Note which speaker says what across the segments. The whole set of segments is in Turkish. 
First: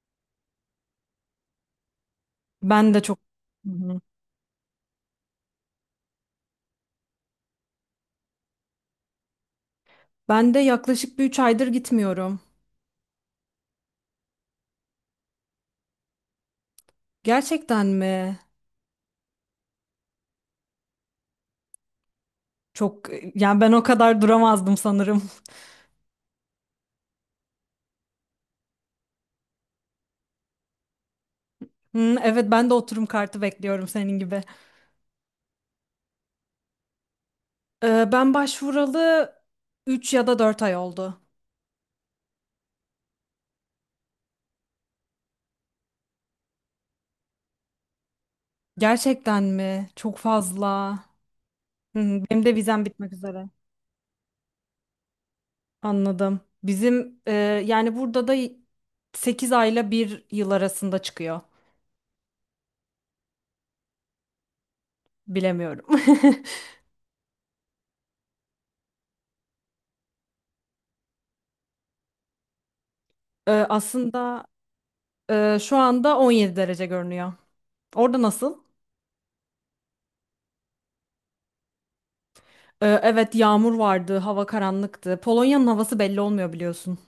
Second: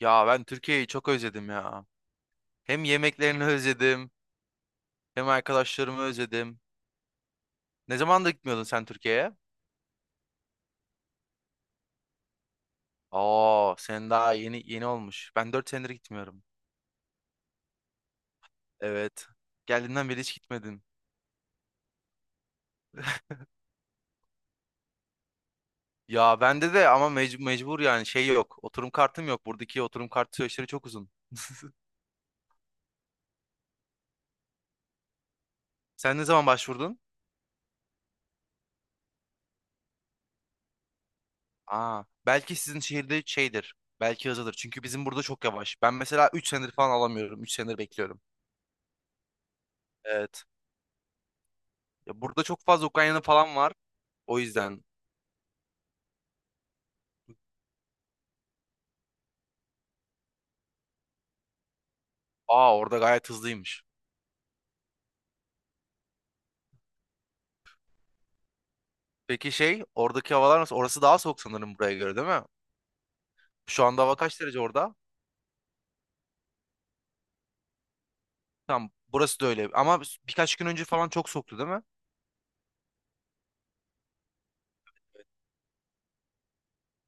Speaker 1: Ya ben Türkiye'yi çok özledim ya. Hem
Speaker 2: Ben de çok.
Speaker 1: yemeklerini
Speaker 2: Hı hı.
Speaker 1: özledim, hem arkadaşlarımı özledim. Ne zaman da gitmiyordun sen Türkiye'ye?
Speaker 2: Ben de yaklaşık bir 3 aydır gitmiyorum.
Speaker 1: Aa, sen daha yeni yeni olmuş. Ben 4 senedir gitmiyorum.
Speaker 2: Gerçekten mi?
Speaker 1: Evet. Geldiğinden beri hiç gitmedim.
Speaker 2: Çok. Yani ben o kadar duramazdım sanırım.
Speaker 1: Ya bende de ama mecbur yani şey yok. Oturum kartım yok. Buradaki oturum kartı süreçleri çok uzun.
Speaker 2: Hı, evet, ben de oturum kartı bekliyorum senin gibi.
Speaker 1: Sen ne zaman başvurdun?
Speaker 2: Ben başvuralı 3 ya da 4 ay oldu.
Speaker 1: Aa, belki sizin şehirde şeydir. Belki hızlıdır. Çünkü bizim burada çok yavaş. Ben mesela 3 senedir falan alamıyorum. 3 senedir bekliyorum.
Speaker 2: Gerçekten mi? Çok
Speaker 1: Evet.
Speaker 2: fazla. Hı,
Speaker 1: Ya
Speaker 2: hı,
Speaker 1: burada
Speaker 2: benim de
Speaker 1: çok
Speaker 2: vizem
Speaker 1: fazla
Speaker 2: bitmek
Speaker 1: Ukraynalı
Speaker 2: üzere.
Speaker 1: falan var. O yüzden
Speaker 2: Anladım. Bizim, yani burada da 8 ayla bir yıl arasında çıkıyor.
Speaker 1: aa orada gayet hızlıymış.
Speaker 2: Bilemiyorum.
Speaker 1: Peki şey oradaki havalar nasıl? Orası daha soğuk sanırım buraya göre değil mi? Şu anda hava kaç
Speaker 2: Aslında,
Speaker 1: derece orada?
Speaker 2: şu anda 17 derece görünüyor. Orada nasıl?
Speaker 1: Tamam burası da öyle. Ama birkaç gün önce falan çok soğuktu değil mi?
Speaker 2: Evet, yağmur vardı, hava karanlıktı. Polonya'nın havası belli olmuyor biliyorsun.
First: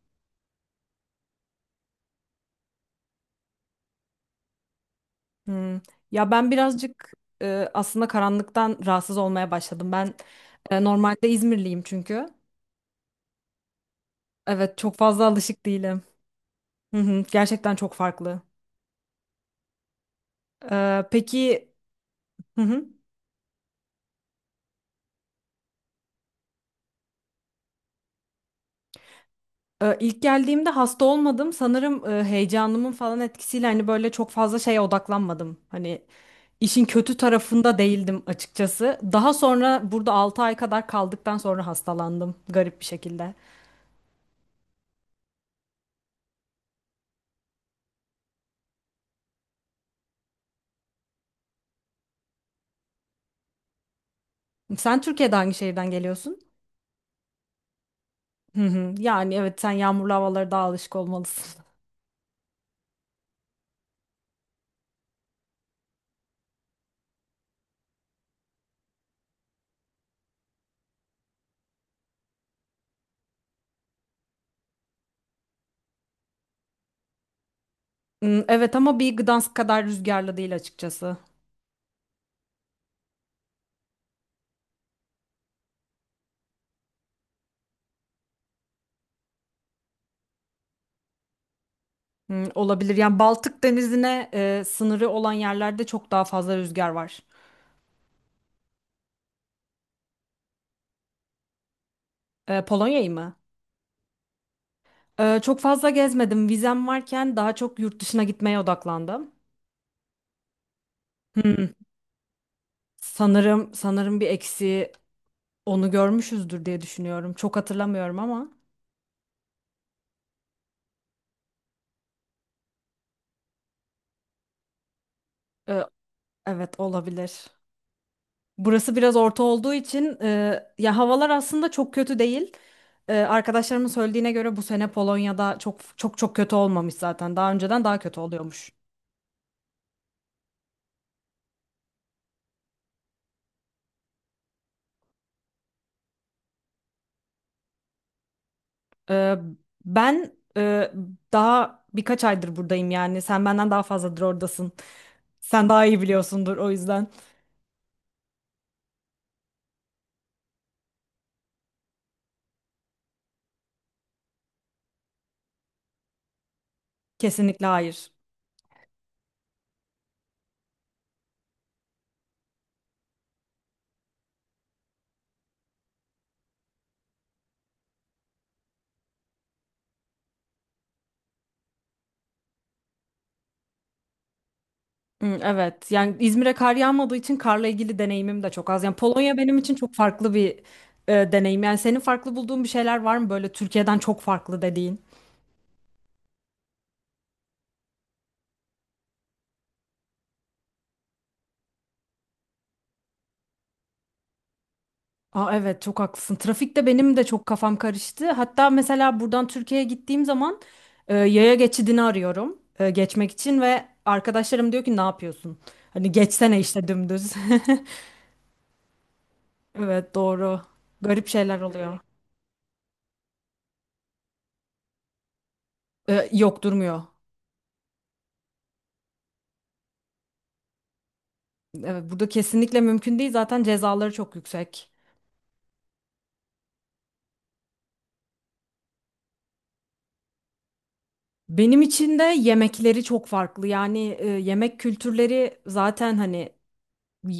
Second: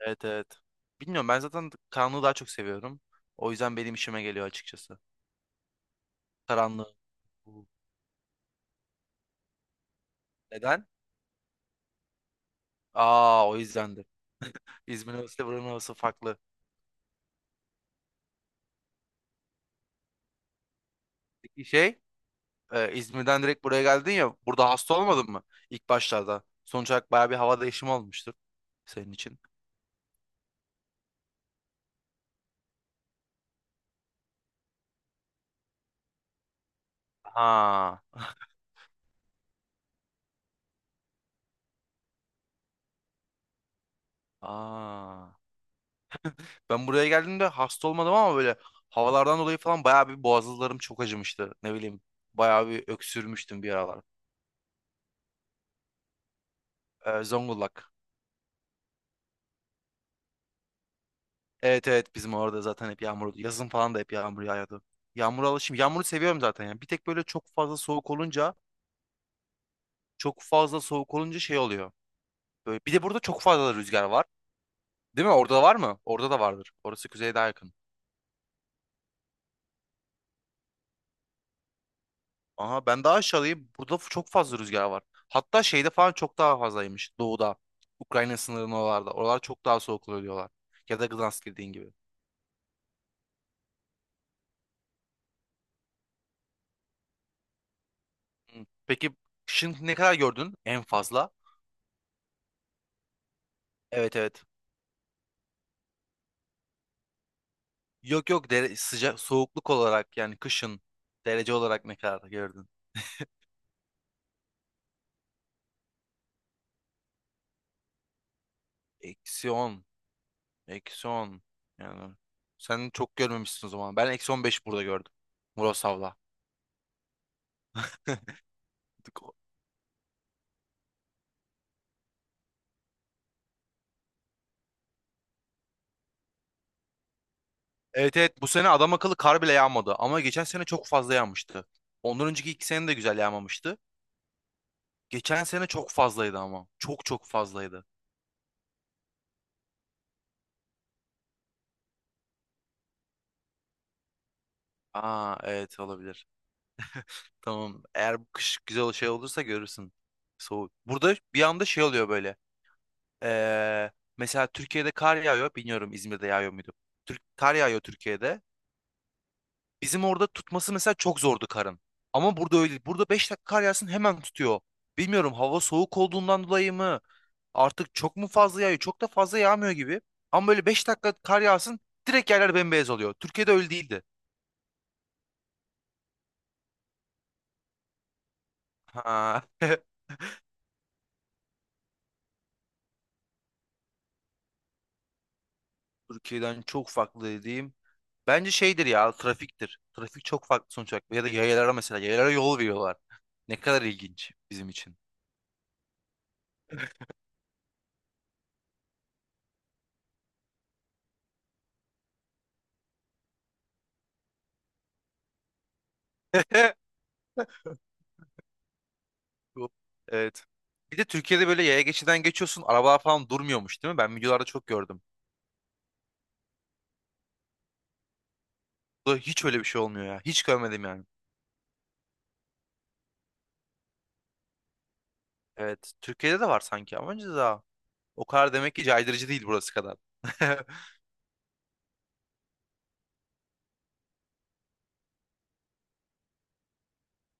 Speaker 1: Evet evet. Bilmiyorum ben zaten karanlığı daha çok seviyorum. O yüzden benim işime geliyor açıkçası.
Speaker 2: Hmm. Ya ben
Speaker 1: Karanlığı.
Speaker 2: birazcık, aslında karanlıktan rahatsız olmaya başladım. Ben,
Speaker 1: Neden?
Speaker 2: normalde İzmirliyim çünkü.
Speaker 1: Aa o yüzdendir.
Speaker 2: Evet, çok
Speaker 1: İzmir'in
Speaker 2: fazla
Speaker 1: havası ile
Speaker 2: alışık
Speaker 1: buranın havası
Speaker 2: değilim.
Speaker 1: farklı.
Speaker 2: Hı hı, gerçekten çok farklı.
Speaker 1: Peki
Speaker 2: Peki.
Speaker 1: şey
Speaker 2: Hı hı.
Speaker 1: İzmir'den direkt buraya geldin ya burada hasta olmadın mı? İlk başlarda. Sonuç olarak baya bir hava değişimi olmuştur senin için.
Speaker 2: İlk geldiğimde hasta olmadım. Sanırım, heyecanımın falan etkisiyle hani böyle çok fazla şeye odaklanmadım. Hani işin kötü tarafında
Speaker 1: Ha.
Speaker 2: değildim açıkçası. Daha sonra burada 6 ay kadar kaldıktan sonra hastalandım garip bir şekilde.
Speaker 1: Aa. Ben buraya geldiğimde hasta olmadım ama böyle havalardan dolayı falan bayağı bir boğazlarım çok acımıştı. Ne bileyim bayağı bir öksürmüştüm bir aralar.
Speaker 2: Sen Türkiye'de hangi şehirden geliyorsun?
Speaker 1: Zonguldak.
Speaker 2: Hı hı. Yani evet, sen yağmurlu havalara daha alışık olmalısın.
Speaker 1: Evet evet bizim orada zaten hep yağmur. Yazın falan da hep yağmur yağıyordu. Yağmura alışım. Yağmuru seviyorum zaten ya. Bir tek böyle çok fazla soğuk olunca çok fazla soğuk olunca şey oluyor. Böyle, bir de burada çok fazla rüzgar var. Değil mi? Orada var mı? Orada da vardır. Orası kuzeye daha yakın.
Speaker 2: Hmm, evet, ama bir Gdansk kadar rüzgarlı değil açıkçası.
Speaker 1: Aha ben daha aşağıdayım. Burada çok fazla rüzgar var. Hatta şeyde falan çok daha fazlaymış. Doğuda. Ukrayna sınırının oralarda. Oralar çok daha soğuk oluyor diyorlar. Ya da Gdansk dediğin gibi.
Speaker 2: Hmm, olabilir. Yani Baltık Denizi'ne, sınırı olan yerlerde çok daha fazla rüzgar var.
Speaker 1: Hı. Peki kışın ne kadar gördün en fazla?
Speaker 2: Polonya'yı mı?
Speaker 1: Evet evet.
Speaker 2: Çok fazla gezmedim. Vizem varken daha çok yurt dışına
Speaker 1: Yok yok
Speaker 2: gitmeye
Speaker 1: dere sıcak
Speaker 2: odaklandım.
Speaker 1: soğukluk olarak yani kışın derece
Speaker 2: Hmm.
Speaker 1: olarak ne kadar gördün?
Speaker 2: Sanırım bir eksiği onu görmüşüzdür diye düşünüyorum. Çok hatırlamıyorum ama,
Speaker 1: Eksi 10, Eksi 10. Yani sen çok görmemişsin o zaman. Ben eksi 15 burada gördüm.
Speaker 2: e,
Speaker 1: Murasav'la.
Speaker 2: evet, olabilir. Burası biraz orta olduğu için, ya havalar aslında çok kötü değil. Arkadaşlarımın söylediğine göre bu sene Polonya'da çok çok çok kötü olmamış zaten. Daha önceden daha
Speaker 1: Evet
Speaker 2: kötü
Speaker 1: evet bu sene
Speaker 2: oluyormuş.
Speaker 1: adam akıllı kar bile yağmadı ama geçen sene çok fazla yağmıştı. Ondan önceki iki sene de güzel yağmamıştı. Geçen sene çok fazlaydı ama. Çok çok fazlaydı.
Speaker 2: E, Ben, daha birkaç aydır buradayım yani. Sen benden daha fazladır oradasın.
Speaker 1: Aa
Speaker 2: Sen
Speaker 1: evet
Speaker 2: daha iyi
Speaker 1: olabilir.
Speaker 2: biliyorsundur o yüzden.
Speaker 1: Tamam eğer bu kış güzel şey olursa görürsün. Soğuk. Burada bir anda şey oluyor böyle. Ee, mesela Türkiye'de kar yağıyor. Bilmiyorum İzmir'de yağıyor muydu? Kar
Speaker 2: Kesinlikle
Speaker 1: yağıyor
Speaker 2: hayır.
Speaker 1: Türkiye'de. Bizim orada tutması mesela çok zordu karın. Ama burada öyle değil. Burada 5 dakika kar yağsın hemen tutuyor. Bilmiyorum hava soğuk olduğundan dolayı mı? Artık çok mu fazla yağıyor? Çok da fazla yağmıyor gibi. Ama böyle 5 dakika kar yağsın direkt yerler bembeyaz oluyor. Türkiye'de öyle değildi.
Speaker 2: Hı, evet, yani İzmir'e kar yağmadığı için karla ilgili deneyimim de çok az. Yani Polonya
Speaker 1: Ha.
Speaker 2: benim için çok farklı bir, deneyim. Yani senin farklı bulduğun bir şeyler var mı böyle Türkiye'den çok farklı dediğin?
Speaker 1: Türkiye'den çok farklı dediğim bence şeydir ya trafiktir. Trafik çok farklı sonuç olarak. Ya da yayalara mesela yayalara yol veriyorlar. Ne kadar ilginç bizim için.
Speaker 2: Aa, evet, çok haklısın. Trafikte benim de çok kafam karıştı. Hatta mesela buradan Türkiye'ye gittiğim zaman, yaya geçidini arıyorum, geçmek için ve arkadaşlarım diyor ki, ne yapıyorsun? Hani geçsene işte dümdüz.
Speaker 1: Yok.
Speaker 2: Evet,
Speaker 1: Evet.
Speaker 2: doğru.
Speaker 1: Bir de
Speaker 2: Garip
Speaker 1: Türkiye'de
Speaker 2: şeyler
Speaker 1: böyle yaya
Speaker 2: oluyor.
Speaker 1: geçiden geçiyorsun. Arabalar falan durmuyormuş değil mi? Ben videolarda çok gördüm.
Speaker 2: Yok, durmuyor.
Speaker 1: Burada hiç öyle bir şey olmuyor ya. Hiç görmedim yani.
Speaker 2: Evet, burada kesinlikle mümkün değil. Zaten cezaları çok yüksek.
Speaker 1: Evet. Türkiye'de de var sanki ama önce daha. O kadar demek ki caydırıcı değil burası kadar.
Speaker 2: Benim için de yemekleri çok farklı. Yani, yemek kültürleri zaten hani,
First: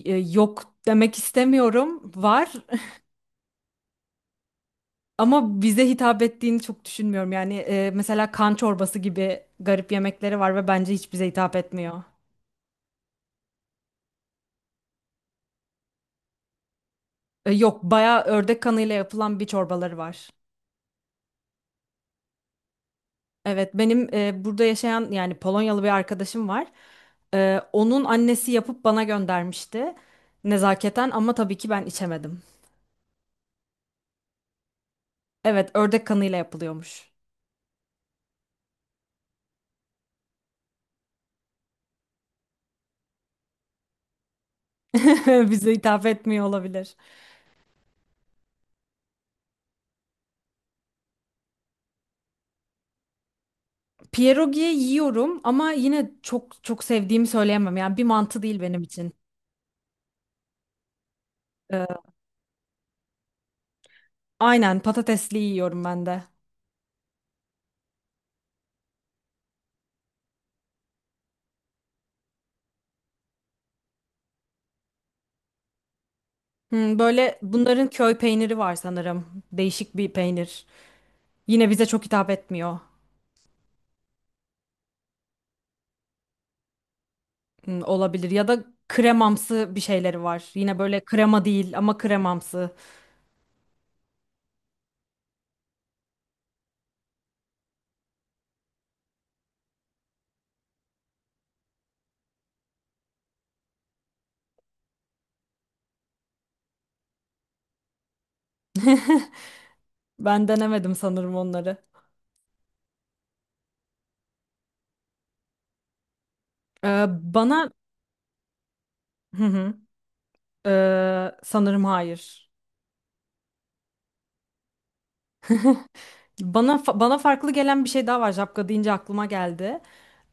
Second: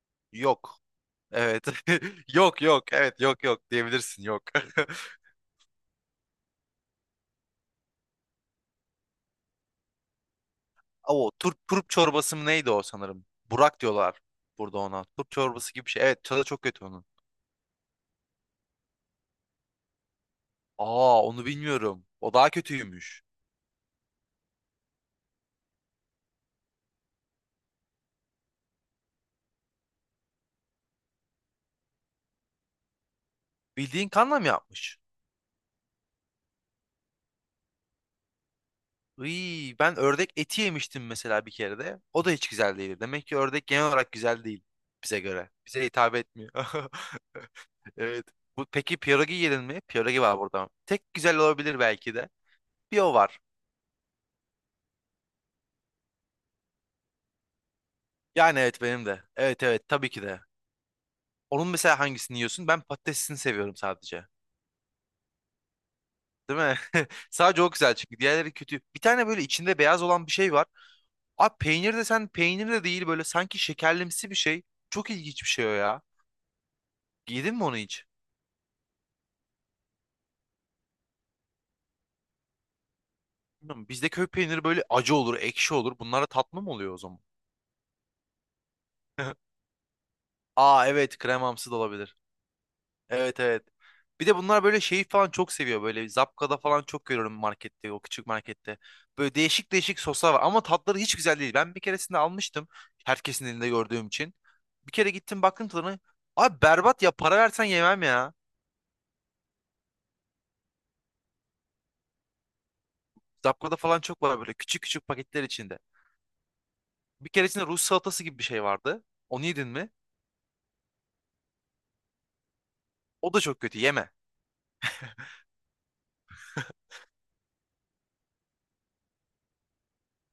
Speaker 2: yok
Speaker 1: Yok.
Speaker 2: demek
Speaker 1: Evet.
Speaker 2: istemiyorum. Var
Speaker 1: Yok yok. Evet yok yok diyebilirsin yok.
Speaker 2: ama bize hitap ettiğini çok düşünmüyorum. Yani, mesela kan çorbası gibi garip yemekleri var ve bence hiç bize
Speaker 1: O
Speaker 2: hitap
Speaker 1: turp, turp
Speaker 2: etmiyor.
Speaker 1: çorbası mı neydi o sanırım? Burak diyorlar burada ona. Turp çorbası gibi bir şey. Evet tadı çok kötü onun.
Speaker 2: Yok, bayağı ördek kanıyla yapılan bir çorbaları var.
Speaker 1: Aa onu bilmiyorum. O daha kötüymüş.
Speaker 2: Evet, benim, burada yaşayan yani Polonyalı bir arkadaşım var. Onun annesi yapıp bana göndermişti nezaketen, ama tabii ki ben içemedim.
Speaker 1: Bildiğin kanla mı yapmış?
Speaker 2: Evet, ördek kanıyla yapılıyormuş.
Speaker 1: Iy, ben ördek eti yemiştim mesela bir kere de. O da hiç güzel değildi. Demek ki ördek genel olarak güzel değil bize göre.
Speaker 2: Bize
Speaker 1: Bize
Speaker 2: hitap
Speaker 1: hitap
Speaker 2: etmiyor
Speaker 1: etmiyor.
Speaker 2: olabilir.
Speaker 1: Evet. Bu, peki pierogi yedin mi? Pierogi var burada. Tek güzel olabilir belki de. Bir o var.
Speaker 2: Pierogi yiyorum ama yine çok çok sevdiğimi söyleyemem. Yani bir mantı
Speaker 1: Yani
Speaker 2: değil benim
Speaker 1: evet benim
Speaker 2: için.
Speaker 1: de. Evet evet tabii ki de. Onun
Speaker 2: E,
Speaker 1: mesela hangisini yiyorsun? Ben patatesini seviyorum sadece.
Speaker 2: aynen, patatesli yiyorum ben de.
Speaker 1: Değil mi? Sadece o güzel çünkü diğerleri kötü. Bir tane böyle içinde beyaz olan bir şey var. Abi peynir de sen peynir de değil böyle sanki şekerlimsi bir şey. Çok ilginç bir şey o ya.
Speaker 2: Böyle
Speaker 1: Yedin mi onu
Speaker 2: bunların
Speaker 1: hiç?
Speaker 2: köy peyniri var sanırım. Değişik bir peynir. Yine bize çok hitap etmiyor.
Speaker 1: Bilmiyorum, bizde köy peyniri böyle acı olur, ekşi olur. Bunlara tatlı mı oluyor o zaman?
Speaker 2: Hmm, olabilir, ya da kremamsı bir şeyleri var. Yine
Speaker 1: Aa
Speaker 2: böyle
Speaker 1: evet
Speaker 2: krema
Speaker 1: kremamsı da
Speaker 2: değil ama
Speaker 1: olabilir.
Speaker 2: kremamsı.
Speaker 1: Evet evet. Bir de bunlar böyle şeyi falan çok seviyor. Böyle Zapkada falan çok görüyorum markette, o küçük markette. Böyle değişik değişik soslar var ama tatları hiç güzel değil. Ben bir keresinde almıştım. Herkesin elinde gördüğüm için. Bir kere gittim baktım tadına. Abi berbat ya para versen yemem ya.
Speaker 2: Ben denemedim sanırım onları.
Speaker 1: Zapkada falan çok var böyle küçük küçük paketler içinde.
Speaker 2: Ee,
Speaker 1: Bir keresinde
Speaker 2: Bana,
Speaker 1: Rus salatası gibi bir şey vardı.
Speaker 2: hı
Speaker 1: Onu yedin
Speaker 2: hı.
Speaker 1: mi?
Speaker 2: Sanırım hayır.
Speaker 1: O da çok kötü yeme.
Speaker 2: Bana farklı gelen bir şey daha var. Şapka deyince aklıma geldi.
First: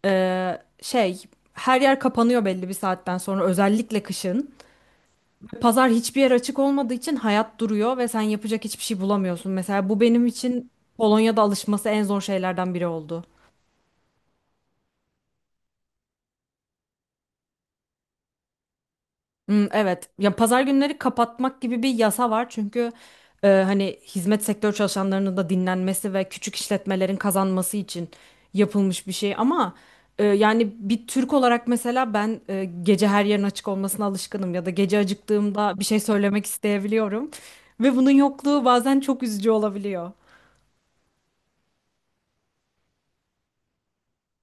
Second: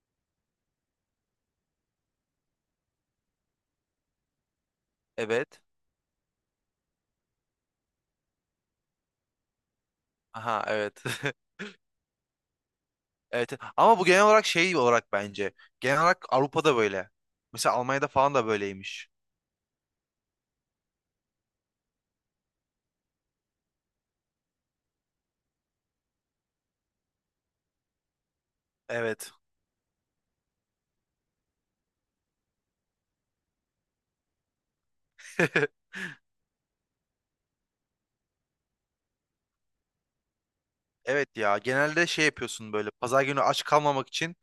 Speaker 2: Şey, her yer kapanıyor belli bir saatten sonra, özellikle kışın.
Speaker 1: Evet.
Speaker 2: Pazar hiçbir yer açık olmadığı için hayat duruyor ve sen yapacak hiçbir şey bulamıyorsun. Mesela bu benim
Speaker 1: Aha
Speaker 2: için
Speaker 1: evet.
Speaker 2: Polonya'da alışması en zor şeylerden biri oldu.
Speaker 1: Evet. Ama bu genel olarak şey olarak bence. Genel olarak Avrupa'da böyle. Mesela Almanya'da falan da böyleymiş.
Speaker 2: Hmm, evet. Ya pazar günleri kapatmak gibi bir yasa var, çünkü hani hizmet sektör çalışanlarının da dinlenmesi ve küçük işletmelerin kazanması için yapılmış bir
Speaker 1: Evet.
Speaker 2: şey. Ama yani bir Türk olarak mesela ben, gece her yerin açık olmasına alışkınım, ya da gece acıktığımda bir şey söylemek isteyebiliyorum ve bunun yokluğu bazen çok üzücü olabiliyor.
Speaker 1: Evet ya genelde şey yapıyorsun böyle pazar günü aç kalmamak için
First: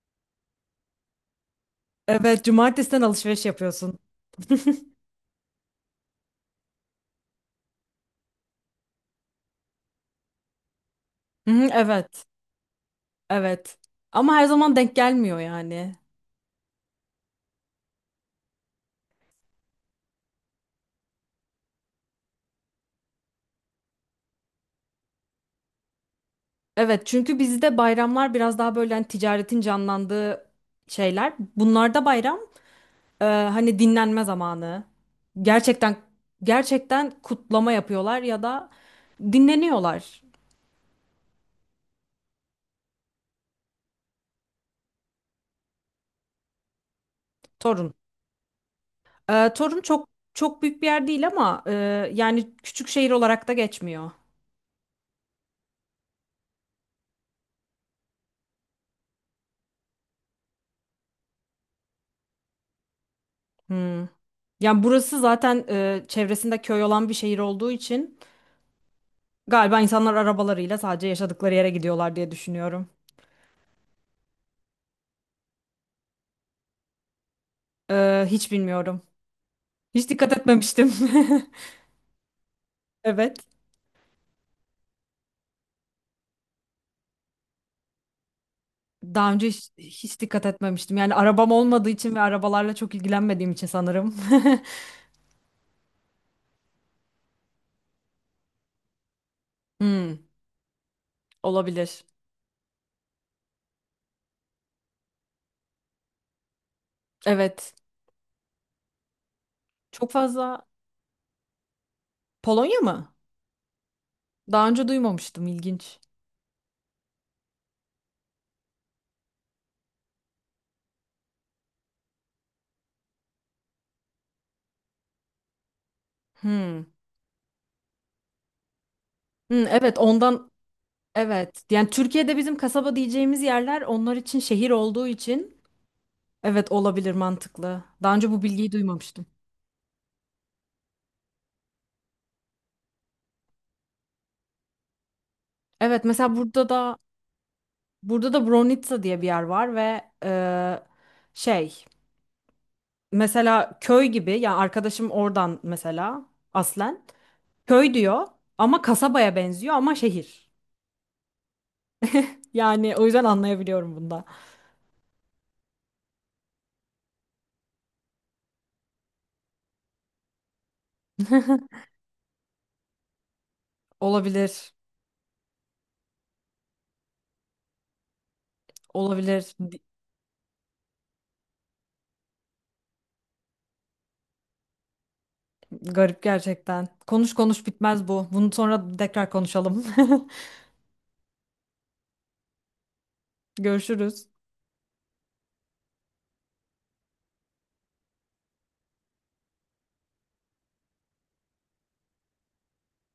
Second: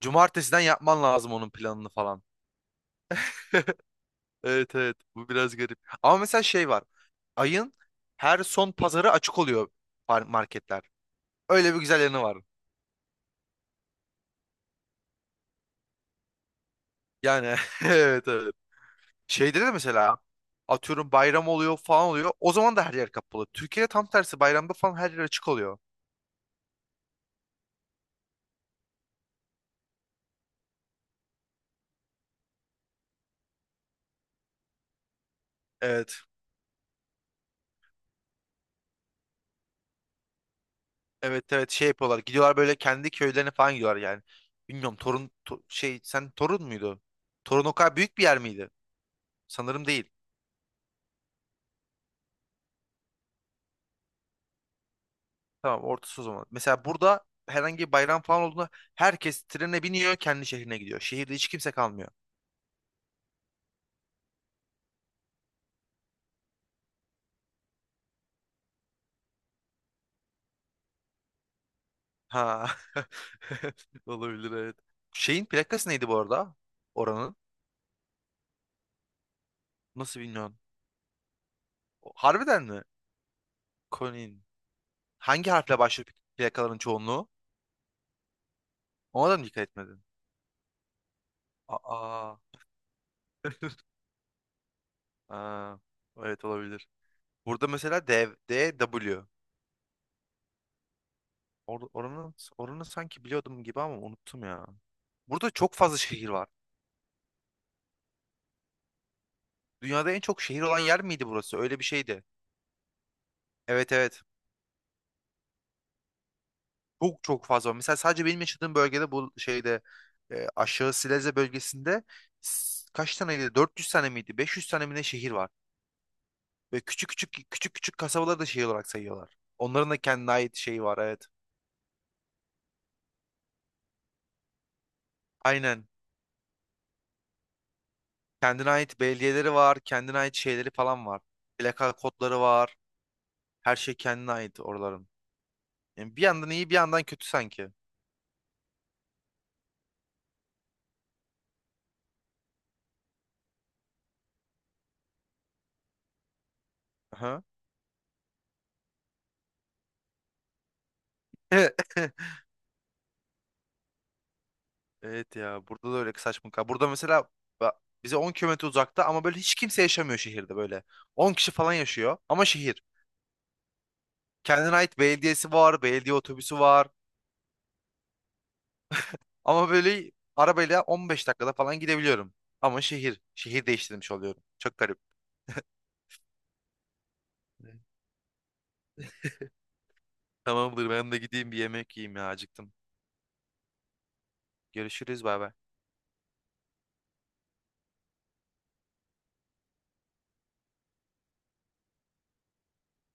Speaker 1: cumartesiden yapman lazım onun planını falan.
Speaker 2: Evet, cumartesiden alışveriş yapıyorsun.
Speaker 1: Evet evet bu biraz garip. Ama mesela şey var. Ayın her son pazarı açık oluyor marketler.
Speaker 2: Hı hı,
Speaker 1: Öyle bir güzel yanı
Speaker 2: evet.
Speaker 1: var.
Speaker 2: Evet. Ama her zaman denk gelmiyor yani.
Speaker 1: Yani evet evet. Şeyde de mesela atıyorum bayram oluyor falan oluyor. O zaman da her yer kapalı. Türkiye'de tam tersi bayramda falan her yer açık oluyor.
Speaker 2: Evet, çünkü bizde bayramlar biraz daha böyle hani ticaretin canlandığı şeyler. Bunlarda bayram, hani dinlenme zamanı. Gerçekten
Speaker 1: Evet.
Speaker 2: gerçekten kutlama yapıyorlar ya da dinleniyorlar.
Speaker 1: Evet evet şey yapıyorlar. Gidiyorlar böyle kendi köylerine falan gidiyorlar yani. Bilmiyorum şey sen Torun muydu? Torun o
Speaker 2: Torun.
Speaker 1: kadar büyük bir yer miydi?
Speaker 2: Torun
Speaker 1: Sanırım
Speaker 2: çok
Speaker 1: değil.
Speaker 2: çok büyük bir yer değil ama, yani küçük şehir olarak da geçmiyor.
Speaker 1: Tamam ortası o zaman. Mesela burada herhangi bir bayram falan olduğunda herkes trene biniyor kendi şehrine gidiyor. Şehirde hiç kimse kalmıyor.
Speaker 2: Hmm. Yani burası zaten, çevresinde köy olan bir şehir olduğu için galiba insanlar arabalarıyla sadece yaşadıkları yere gidiyorlar diye
Speaker 1: Ha.
Speaker 2: düşünüyorum.
Speaker 1: Olabilir evet. Şeyin plakası neydi bu arada? Oranın.
Speaker 2: Hiç bilmiyorum. Hiç
Speaker 1: Nasıl
Speaker 2: dikkat
Speaker 1: bilmiyorum.
Speaker 2: etmemiştim.
Speaker 1: Harbiden mi?
Speaker 2: Evet.
Speaker 1: Konin. Hangi harfle başlıyor plakaların çoğunluğu? Ona
Speaker 2: Daha
Speaker 1: da mı
Speaker 2: önce
Speaker 1: dikkat
Speaker 2: hiç,
Speaker 1: etmedin?
Speaker 2: hiç dikkat etmemiştim. Yani arabam olmadığı için ve
Speaker 1: Aa,
Speaker 2: arabalarla çok ilgilenmediğim için sanırım.
Speaker 1: aa. Evet olabilir. Burada mesela D, DW.
Speaker 2: Hmm,
Speaker 1: Or,
Speaker 2: olabilir.
Speaker 1: oranı, oranı sanki biliyordum gibi ama unuttum ya. Burada çok fazla şehir var.
Speaker 2: Evet. Çok
Speaker 1: Dünyada en çok şehir
Speaker 2: fazla.
Speaker 1: olan yer miydi burası? Öyle bir şeydi.
Speaker 2: Polonya mı?
Speaker 1: Evet evet.
Speaker 2: Daha önce duymamıştım. İlginç.
Speaker 1: Çok çok fazla var. Mesela sadece benim yaşadığım bölgede bu şeyde aşağı Silezya bölgesinde kaç taneydi? 400 tane miydi? 500 tane mi ne şehir var? Ve
Speaker 2: Hmm.
Speaker 1: küçük küçük küçük küçük kasabaları da şey olarak sayıyorlar.
Speaker 2: Hmm,
Speaker 1: Onların
Speaker 2: evet,
Speaker 1: da kendine
Speaker 2: ondan
Speaker 1: ait şeyi var evet.
Speaker 2: evet. Yani Türkiye'de bizim kasaba diyeceğimiz yerler onlar için şehir olduğu için,
Speaker 1: Aynen.
Speaker 2: evet, olabilir, mantıklı. Daha önce bu
Speaker 1: Kendine
Speaker 2: bilgiyi
Speaker 1: ait
Speaker 2: duymamıştım.
Speaker 1: belediyeleri var, kendine ait şeyleri falan var. Plaka kodları var. Her şey kendine ait oraların.
Speaker 2: Evet,
Speaker 1: Yani bir
Speaker 2: mesela
Speaker 1: yandan
Speaker 2: burada
Speaker 1: iyi bir
Speaker 2: da
Speaker 1: yandan kötü sanki.
Speaker 2: burada da Bronitsa diye bir yer var ve, şey, mesela köy gibi, yani arkadaşım oradan, mesela aslen
Speaker 1: Aha.
Speaker 2: köy diyor ama kasabaya benziyor ama şehir. Yani o yüzden anlayabiliyorum bunda.
Speaker 1: Evet ya burada da öyle saçma. Burada mesela ba- bize 10 kilometre uzakta ama böyle hiç kimse yaşamıyor şehirde böyle. 10 kişi falan yaşıyor ama şehir.
Speaker 2: Olabilir.
Speaker 1: Kendine ait belediyesi var, belediye otobüsü var.
Speaker 2: Olabilir.
Speaker 1: Ama böyle arabayla 15 dakikada falan gidebiliyorum. Ama şehir, şehir değiştirmiş oluyorum. Çok garip.
Speaker 2: Garip gerçekten. Konuş konuş bitmez bu. Bunu sonra tekrar konuşalım.
Speaker 1: Tamamdır ben de gideyim bir yemek yiyeyim ya acıktım.
Speaker 2: Görüşürüz.
Speaker 1: Görüşürüz bay bay.